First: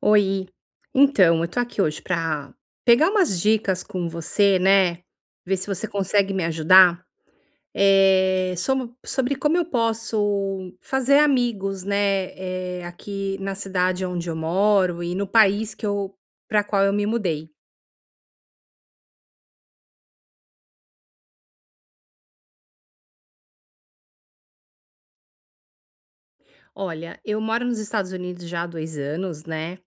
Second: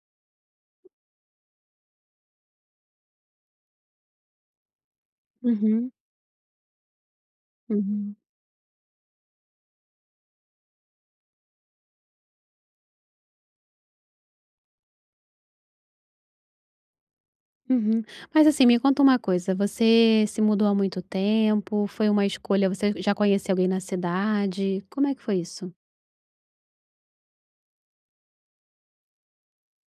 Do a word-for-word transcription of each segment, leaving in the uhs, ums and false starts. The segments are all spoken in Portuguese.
Oi, então eu tô aqui hoje pra pegar umas dicas com você, né, ver se você Uhum, consegue me ajudar, uhum, eh, somo sobre como eu posso fazer amigos, né, eh, aqui na cidade onde eu moro e no país que eu para qual eu me mudei. uhum. Mas assim, me conta uma coisa, você se mudou há muito tempo? Foi uma escolha? Você já conhecia alguém na cidade? Como é que foi isso? Olha, eu moro nos Estados Unidos já há dois anos, né,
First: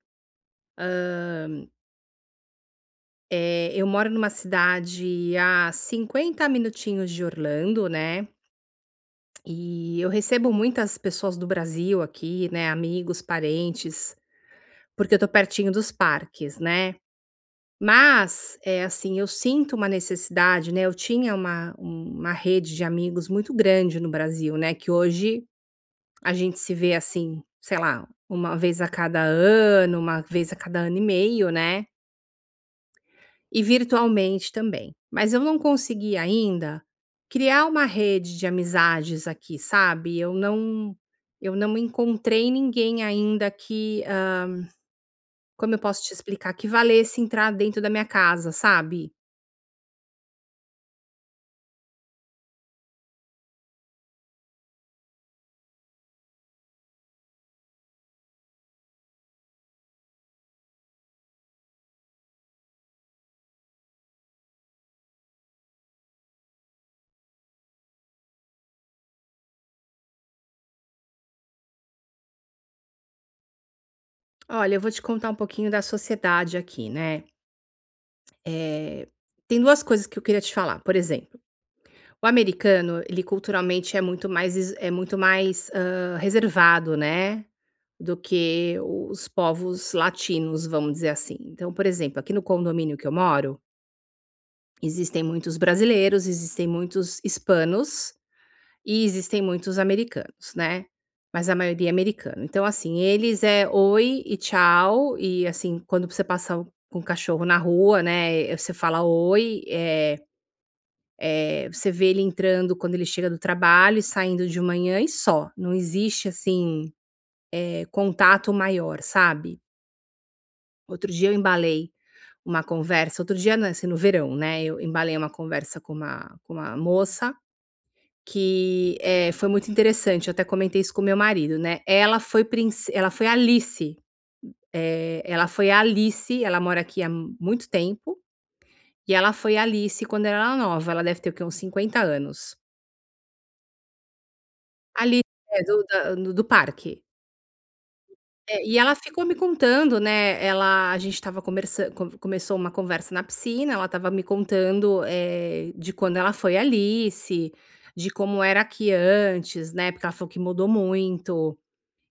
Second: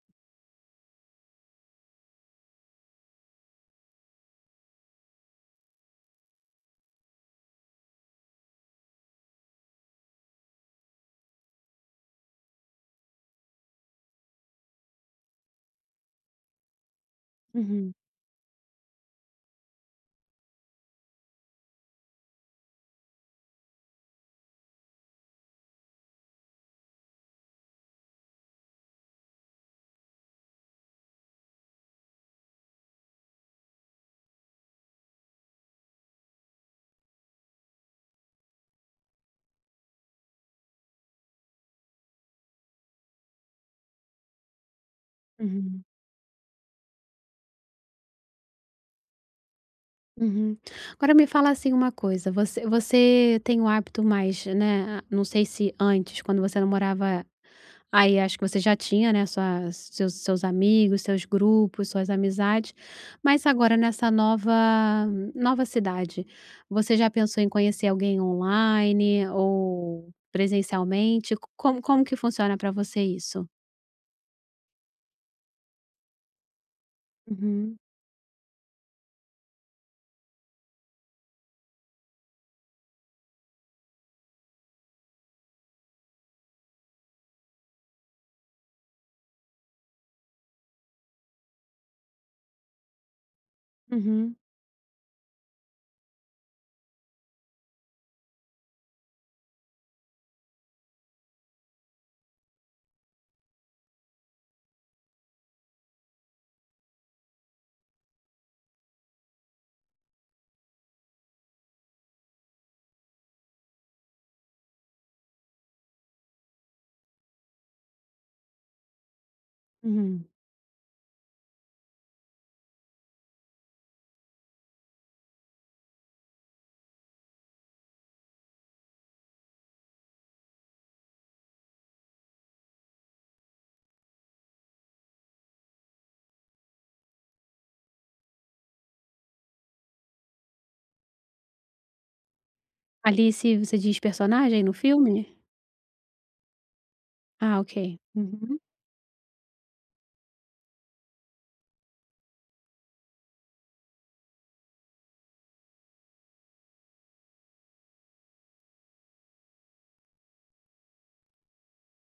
eh, eu moro numa cidade a cinquenta minutinhos de Orlando, né. E eu recebo muitas pessoas do Brasil aqui, né, amigos, parentes, porque eu tô pertinho dos parques, né. Uhum, Mas é assim, eu sinto uma necessidade, né, eu tinha uma uma rede de amigos muito grande no Brasil, né, que hoje a gente se vê, assim, sei lá, uma vez a cada ano, uma vez a cada ano e meio, né. E virtualmente também. Mas eu não consegui ainda criar uma rede de amizades aqui, sabe. Eu não eu não encontrei ninguém ainda que, hã, como eu uhum. posso te explicar? Que valesse entrar dentro da minha casa, sabe. Uhum. Agora me fala assim uma coisa, você você tem o hábito mais, né, não sei se antes, quando você não morava aí acho que você já tinha, né, sua seus seus amigos, seus grupos, suas amizades, mas agora nessa nova nova cidade, você já pensou em conhecer alguém online ou presencialmente? Como como que funciona para você isso? Olha, eu vou te contar um pouquinho da sociedade aqui, né. Uhum, Eh, tem duas coisas que eu queria te falar, por exemplo. O americano, ele culturalmente é muito mais is é muito mais, hã, reservado, né, do que os povos latinos, vamos dizer assim. Então, por exemplo, aqui no condomínio que eu moro, uhum, existem muitos brasileiros, existem muitos hispanos e existem muitos americanos, né, mas a maioria é americano. Então, assim, eles é "oi" e "tchau" e, assim, quando você passa com o cachorro na rua, né, você fala "oi", eh eh, você vê ele entrando quando ele chega do trabalho e saindo de manhã e só. Não existe, assim, eh, contato maior, sabe. uhum. Outro dia eu embalei uma conversa, outro dia não, assim, no verão, né, eu embalei uma conversa com uma com uma moça que, eh, foi muito interessante, eu até comentei isso com meu marido, né. Ela foi princ ela foi Alice, eh, ela foi a Alice, ela mora aqui há muito tempo, e ela foi a Alice quando ela era nova, ela deve ter o quê? Uns cinquenta anos. Alice, você diz personagem no Ali, filme? é, do da do do parque. Ah, ok. Uhum. É, e ela ficou me contando, né, ela a gente estava conversan começou uma conversa na piscina, ela estava me contando, eh, de quando ela foi Alice, de como era aqui antes, né, porque ela falou que mudou muito.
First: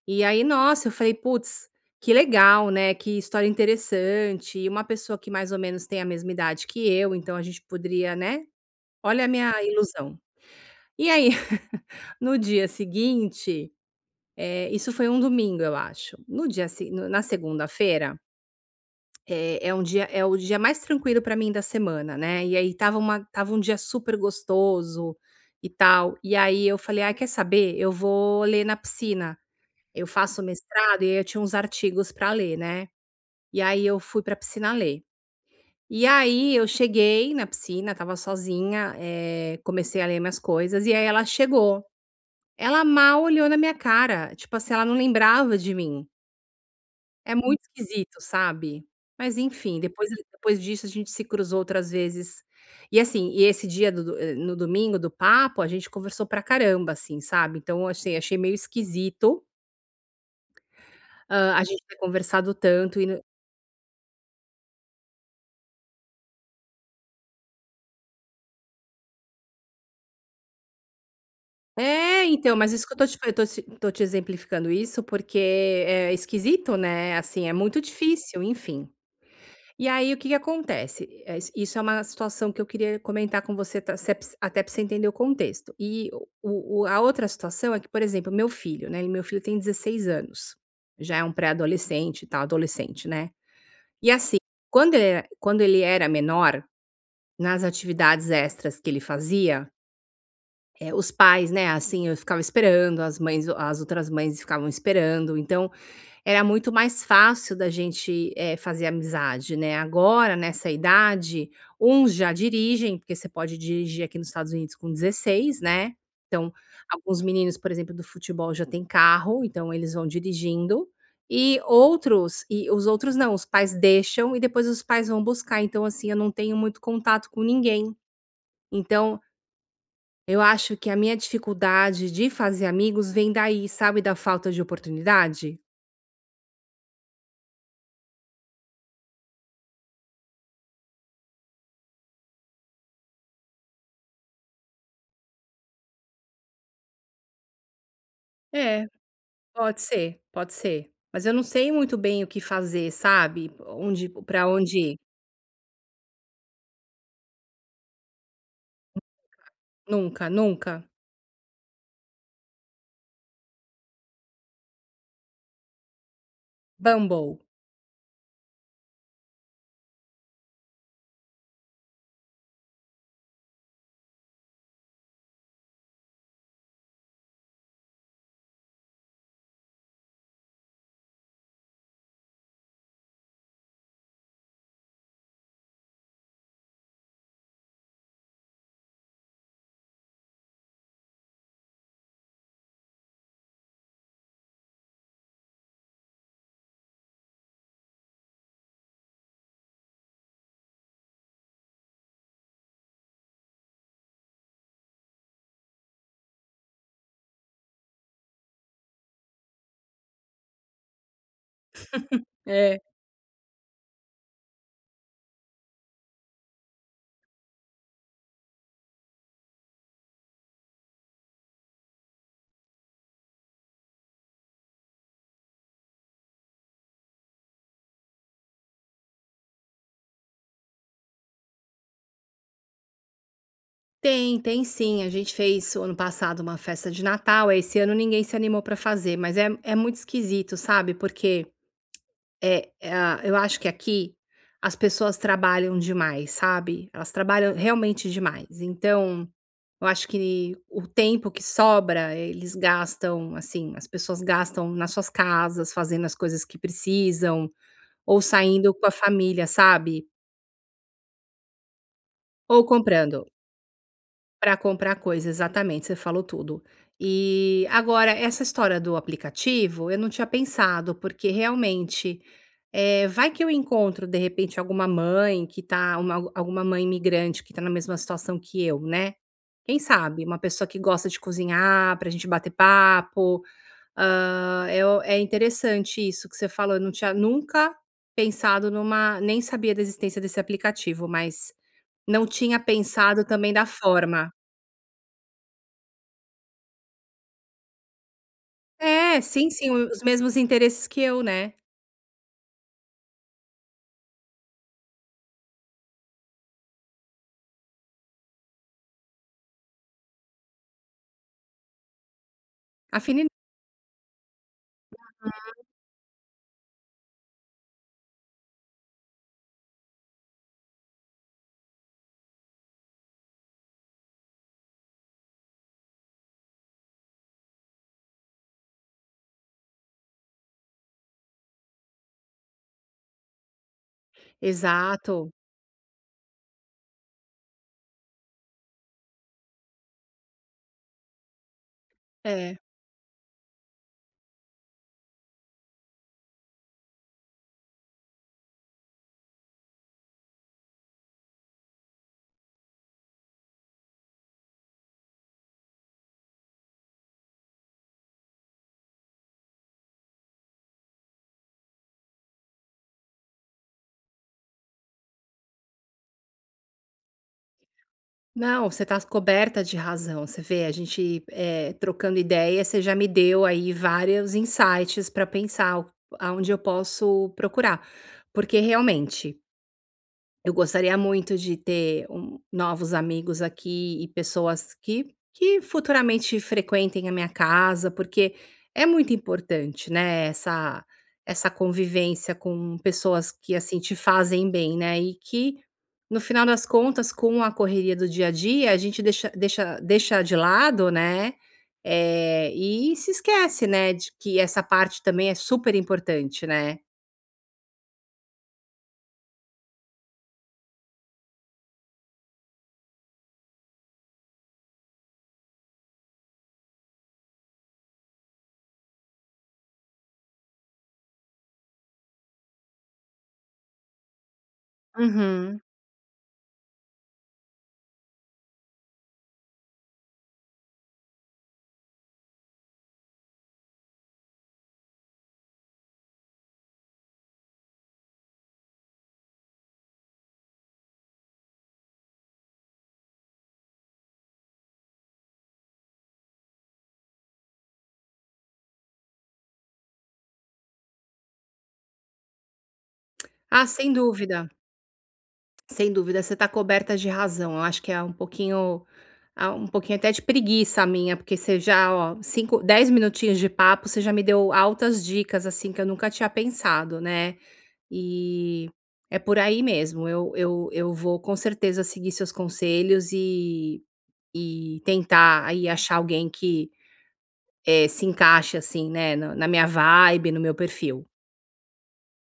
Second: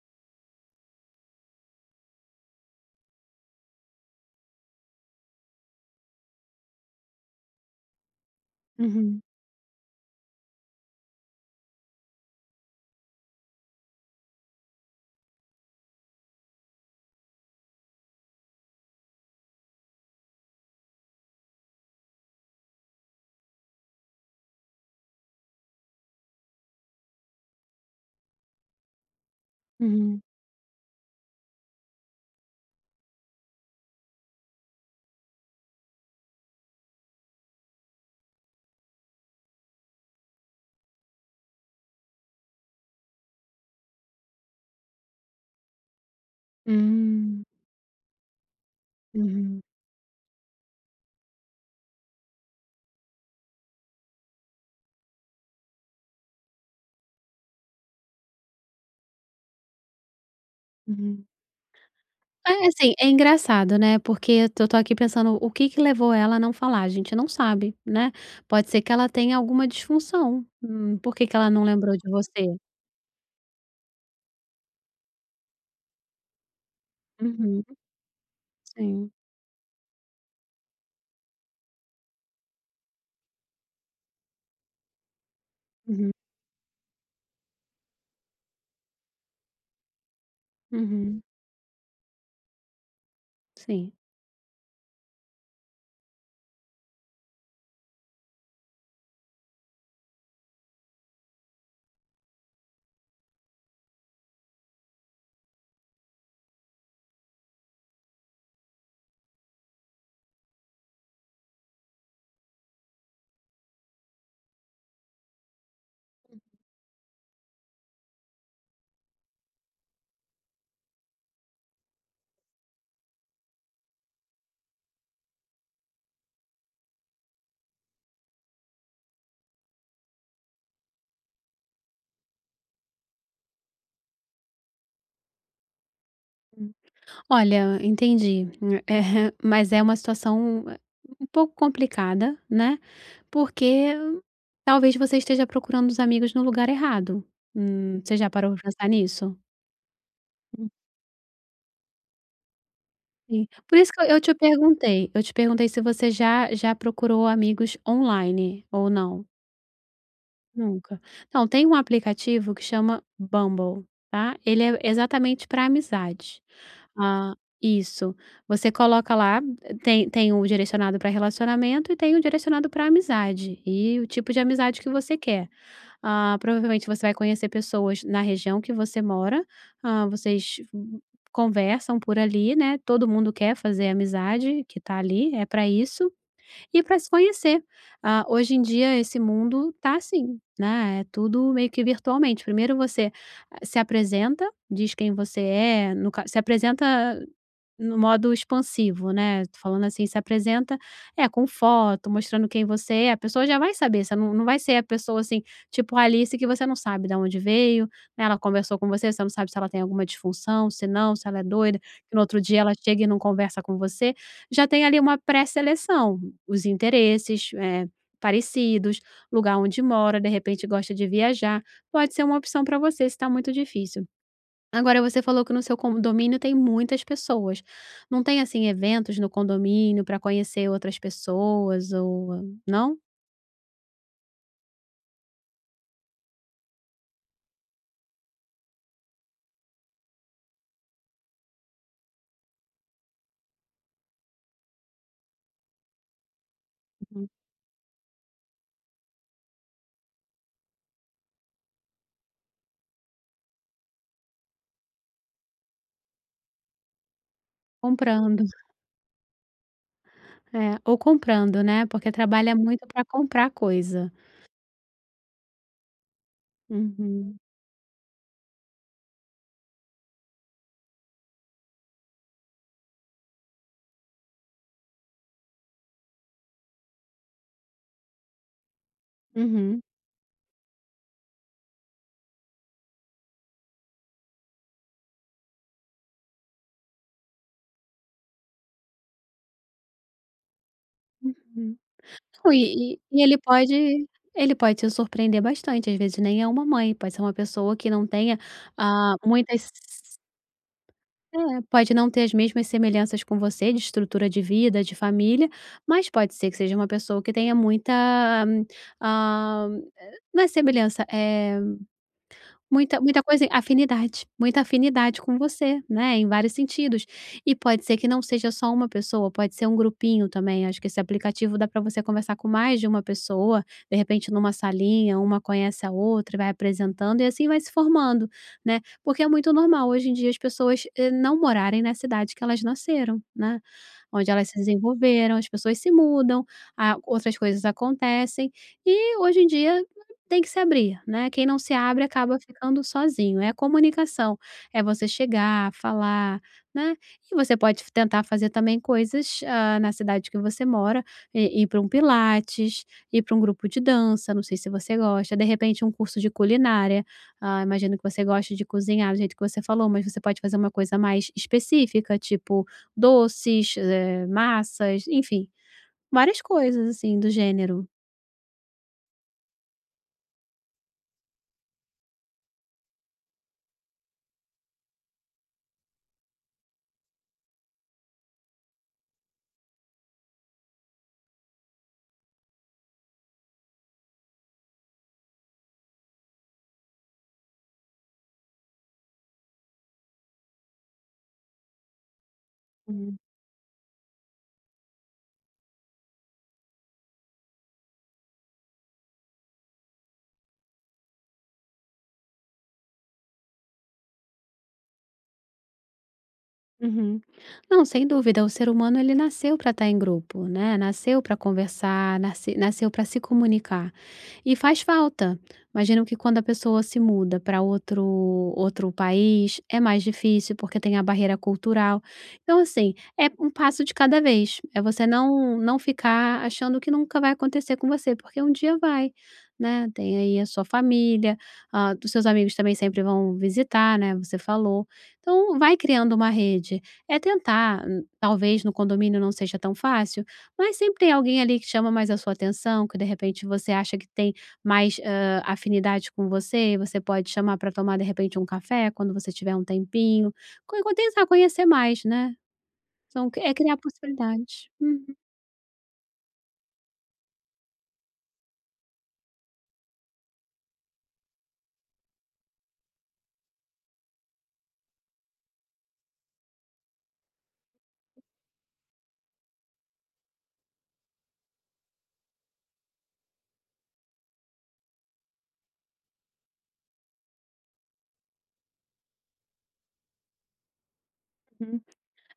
E aí, nossa, eu falei: "Putz, que legal, né, que história interessante, e uma pessoa que mais ou menos tem a mesma idade que eu, então a gente poderia, né". Uhum, Olha a minha ilusão. E aí, no dia seguinte. Eh, isso foi um domingo, eu acho. No dia se no na segunda-feira, eh, é um dia, é o dia mais tranquilo para mim da semana, né, e aí estava uma estava um dia super gostoso e tal, e aí eu falei: "Ai, quer saber? Eu vou ler na piscina". Eu uhum. faço mestrado e aí eu tinha uns artigos para ler, né, e aí eu fui pra piscina ler. E aí eu cheguei na piscina, estava sozinha, eh, comecei a ler minhas coisas, e aí ela chegou. Ela mal olhou na minha cara, tipo assim, ela não lembrava de mim. É Hum, muito esquisito, sabe. Mas uhum, enfim, depois depois disso a gente se cruzou outras vezes. E assim, e esse dia do do eh, no domingo do papo, a gente conversou pra caramba, assim, sabe. Então eu achei achei meio esquisito, uhum. hã, a gente ter conversado É, assim, tanto e é no... engraçado, né, porque eu tô tô aqui pensando o que que levou ela a não falar, a gente não sabe, né. Pode ser que ela tenha alguma disfunção, hum, por que que ela não lembrou de É, você? então, mas isso que eu tô te fa eu tô te tô te exemplificando isso, porque é esquisito, né, assim, é Uhum, muito difícil, enfim. sim, E aí o que que acontece? Eh, is Isso é uma situação que eu queria comentar com você, ta se é p até para você entender o contexto. E uhum, o o a outra situação é que, por exemplo, meu filho, né, meu filho tem dezesseis anos, já uhum, é um pré-adolescente e tal, adolescente, né. sim. E assim, quando ele era quando ele era menor, nas atividades extras que ele fazia, eh, os pais, né, assim, eu ficava esperando, as mães as outras mães ficavam esperando, então era muito mais fácil da gente, eh, fazer amizade, né. Agora, nessa idade, uns já dirigem, porque você pode dirigir aqui nos Estados Unidos com dezesseis, né. Então, alguns meninos, por exemplo, do futebol já têm carro, então eles vão dirigindo, e outros e os outros não, os pais deixam e depois os pais vão buscar. Então, assim, eu não tenho muito contato com ninguém. Então, eu acho que a minha dificuldade de fazer amigos vem daí, sabe, da falta de oportunidade? Olha, entendi, eh, mas é uma situação, eh, um pouco complicada, né, porque talvez você esteja procurando os amigos no lugar errado. Hum, você já parou pra É. pensar nisso? Pode ser, pode Hum, ser. Mas eu não sei muito bem o que fazer, sim. sabe? Por isso que eu Onde, eu te para onde ir. perguntei, eu te perguntei se você já já procurou amigos online ou não. Nunca, nunca. Nunca. Então tem um aplicativo que chama Bumble, tá? Ele é exatamente para amizade. Ah, Bumble. isso. Você coloca lá, tem tem o direcionado para relacionamento e tem o direcionado para amizade, e o tipo de amizade que você quer. Ah, provavelmente você vai conhecer pessoas na região que você mora, ah, vocês, hum, conversam por ali, né, todo mundo quer fazer amizade que tá ali, é para isso, e para se conhecer. Ah, hoje em dia esse mundo tá assim, né, é tudo meio que virtualmente. Primeiro você, ah, se apresenta, diz quem você é, no ca se apresenta no modo expansivo, né, tô falando assim, se apresenta, é, com foto, mostrando quem você é, a pessoa já vai saber, você não não vai ser a pessoa, assim, tipo a Alice que você não sabe de onde veio, né, ela conversou com você, você não sabe se ela tem alguma disfunção, se não, se ela é doida, que no outro dia ela É. chega e não conversa com você, já tem ali uma pré-seleção, os interesses, eh, parecidos, lugar onde mora, de repente gosta de viajar, pode ser uma opção para você se está muito difícil. Agora você falou que no seu condomínio tem muitas pessoas. Não tem, assim, eventos no condomínio para conhecer outras pessoas ou não? Tem, tem sim. A gente fez o ano passado uma festa de Natal, aí esse ano ninguém se animou para fazer, mas é, é muito esquisito, sabe? Porque é, é, ah, eu acho que aqui as pessoas trabalham demais, sabe? Elas Uhum. trabalham realmente demais. Então, eu acho que o tempo que sobra, eles gastam, assim, as pessoas gastam nas suas casas, fazendo as coisas que precisam, ou Comprando. saindo com a família, sabe? É, ou comprando, né, porque trabalha Ou muito para comprando. comprar coisa. Para comprar coisa, exatamente, você falou tudo. Uhum, E agora essa história do aplicativo, eu não tinha pensado, porque realmente, eh, vai que eu encontro de repente alguma mãe que tá, uma alguma mãe imigrante que tá na mesma situação que eu, né. Quem uhum, sabe, uma pessoa que gosta de cozinhar pra gente bater papo, hã, é o, é interessante isso que você falou, eu não tinha nunca pensado numa, nem sabia da existência desse aplicativo, mas uhum. não Não, tinha e e e pensado ele também da pode forma. ele pode te surpreender bastante, às vezes nem é uma mãe, pode ser uma pessoa que não tenha, ah, É, sim, sim, muitas. os mesmos interesses que eu, É, né. pode não ter as mesmas semelhanças com você de estrutura de vida, de família, mas pode ser que seja uma pessoa que tenha muita, hum, ah, não é semelhança, eh muita muita Afinidade. coisa afinidade, muita afinidade com você, né, em vários sentidos. E pode ser que não seja só uma pessoa, pode ser um grupinho também, acho que esse aplicativo dá para você conversar com mais de uma pessoa, de repente numa salinha, uma conhece a outra, vai apresentando e assim vai se formando, né. Porque é muito normal hoje em dia as pessoas, eh, não morarem na cidade que elas nasceram, né, onde elas se Exato. desenvolveram, as pessoas se mudam, ah, outras coisas acontecem, e hoje em dia tem que se abrir, né, quem não se abre acaba É. ficando sozinho, é a comunicação, é você chegar, falar, né, e você pode f tentar fazer também coisas, hã, na cidade que você mora, i ir para um pilates, ir para um grupo de dança, não sei se você gosta, de repente um curso de culinária, ah, imagino que você gosta de cozinhar do jeito que você falou, mas você pode fazer uma coisa mais específica, tipo doces, eh, massas, enfim, várias coisas assim do gênero. Não, você tá coberta de razão, você vê, a gente, eh, trocando ideia, você já me deu aí vários insights para pensar o aonde eu posso procurar. Porque realmente eu gostaria muito de ter um, novos amigos aqui e pessoas que que futuramente frequentem a minha casa, porque é muito importante, né, essa essa convivência com pessoas que, assim, te fazem bem, né, e que, no final das contas, com a correria do dia a dia, a gente deixa deixa deixa de lado, né, eh, e se esquece, né, de que essa parte também é super importante, né. Uhum. Não, sem dúvida, o ser humano ele nasceu para estar em grupo, né, nasceu para conversar, nasce nasceu para se comunicar. E faz falta. Imagino que quando a pessoa se muda para outro outro país, é mais difícil, porque tem a barreira cultural. Então, assim, é um passo de cada vez. É você não Uhum. não ficar achando que nunca vai acontecer com você, porque um dia vai, né. Tem aí a sua família, ah, os seus amigos também sempre vão visitar, né, você falou. Então, vai criando uma rede. É tentar, hum, talvez no condomínio não seja tão fácil, mas sempre tem alguém ali que chama mais a sua atenção, que de repente você acha que tem mais, hã, afinidade com você, você pode chamar para tomar, de repente, um café quando você tiver um tempinho, co tentar conhecer mais, né. Então é Ah, criar sem dúvida. possibilidades. Uhum. Sem dúvida, você está coberta de razão. Eu acho que é um pouquinho, ah, um pouquinho até de preguiça minha, porque você já, ó, cinco, dez minutinhos de papo, você já me deu altas dicas, assim, que eu nunca tinha pensado, né. E é por aí mesmo. Eu eu eu vou com certeza seguir seus conselhos e e tentar aí achar alguém que, eh, se encaixe, assim, né, na na minha vibe, no meu perfil.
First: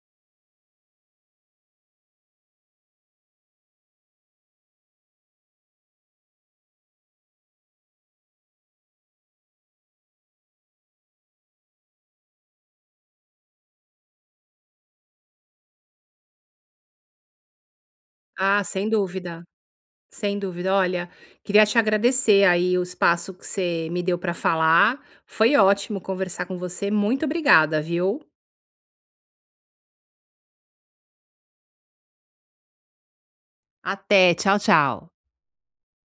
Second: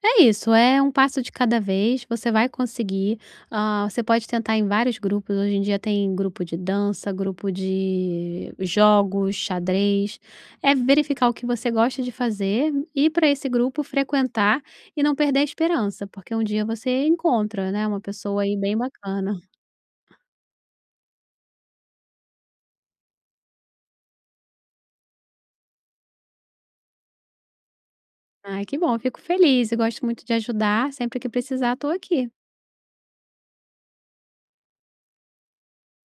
É isso, é um passo de cada vez, você vai conseguir. Ah, você pode tentar em vários grupos, hoje em dia tem grupo de dança, grupo de jogos, xadrez. É verificar o que você gosta de fazer, ir para esse grupo, frequentar e não perder a esperança, porque um dia você encontra, né, uma pessoa aí Ah, bem sem bacana. dúvida. Sem dúvida. Olha, queria te agradecer aí o espaço que você me deu para falar. Foi ótimo conversar com você. Muito obrigada, viu? Ai, que bom, eu fico feliz e gosto muito de ajudar, sempre que precisar estou aqui. Até, tchau, tchau.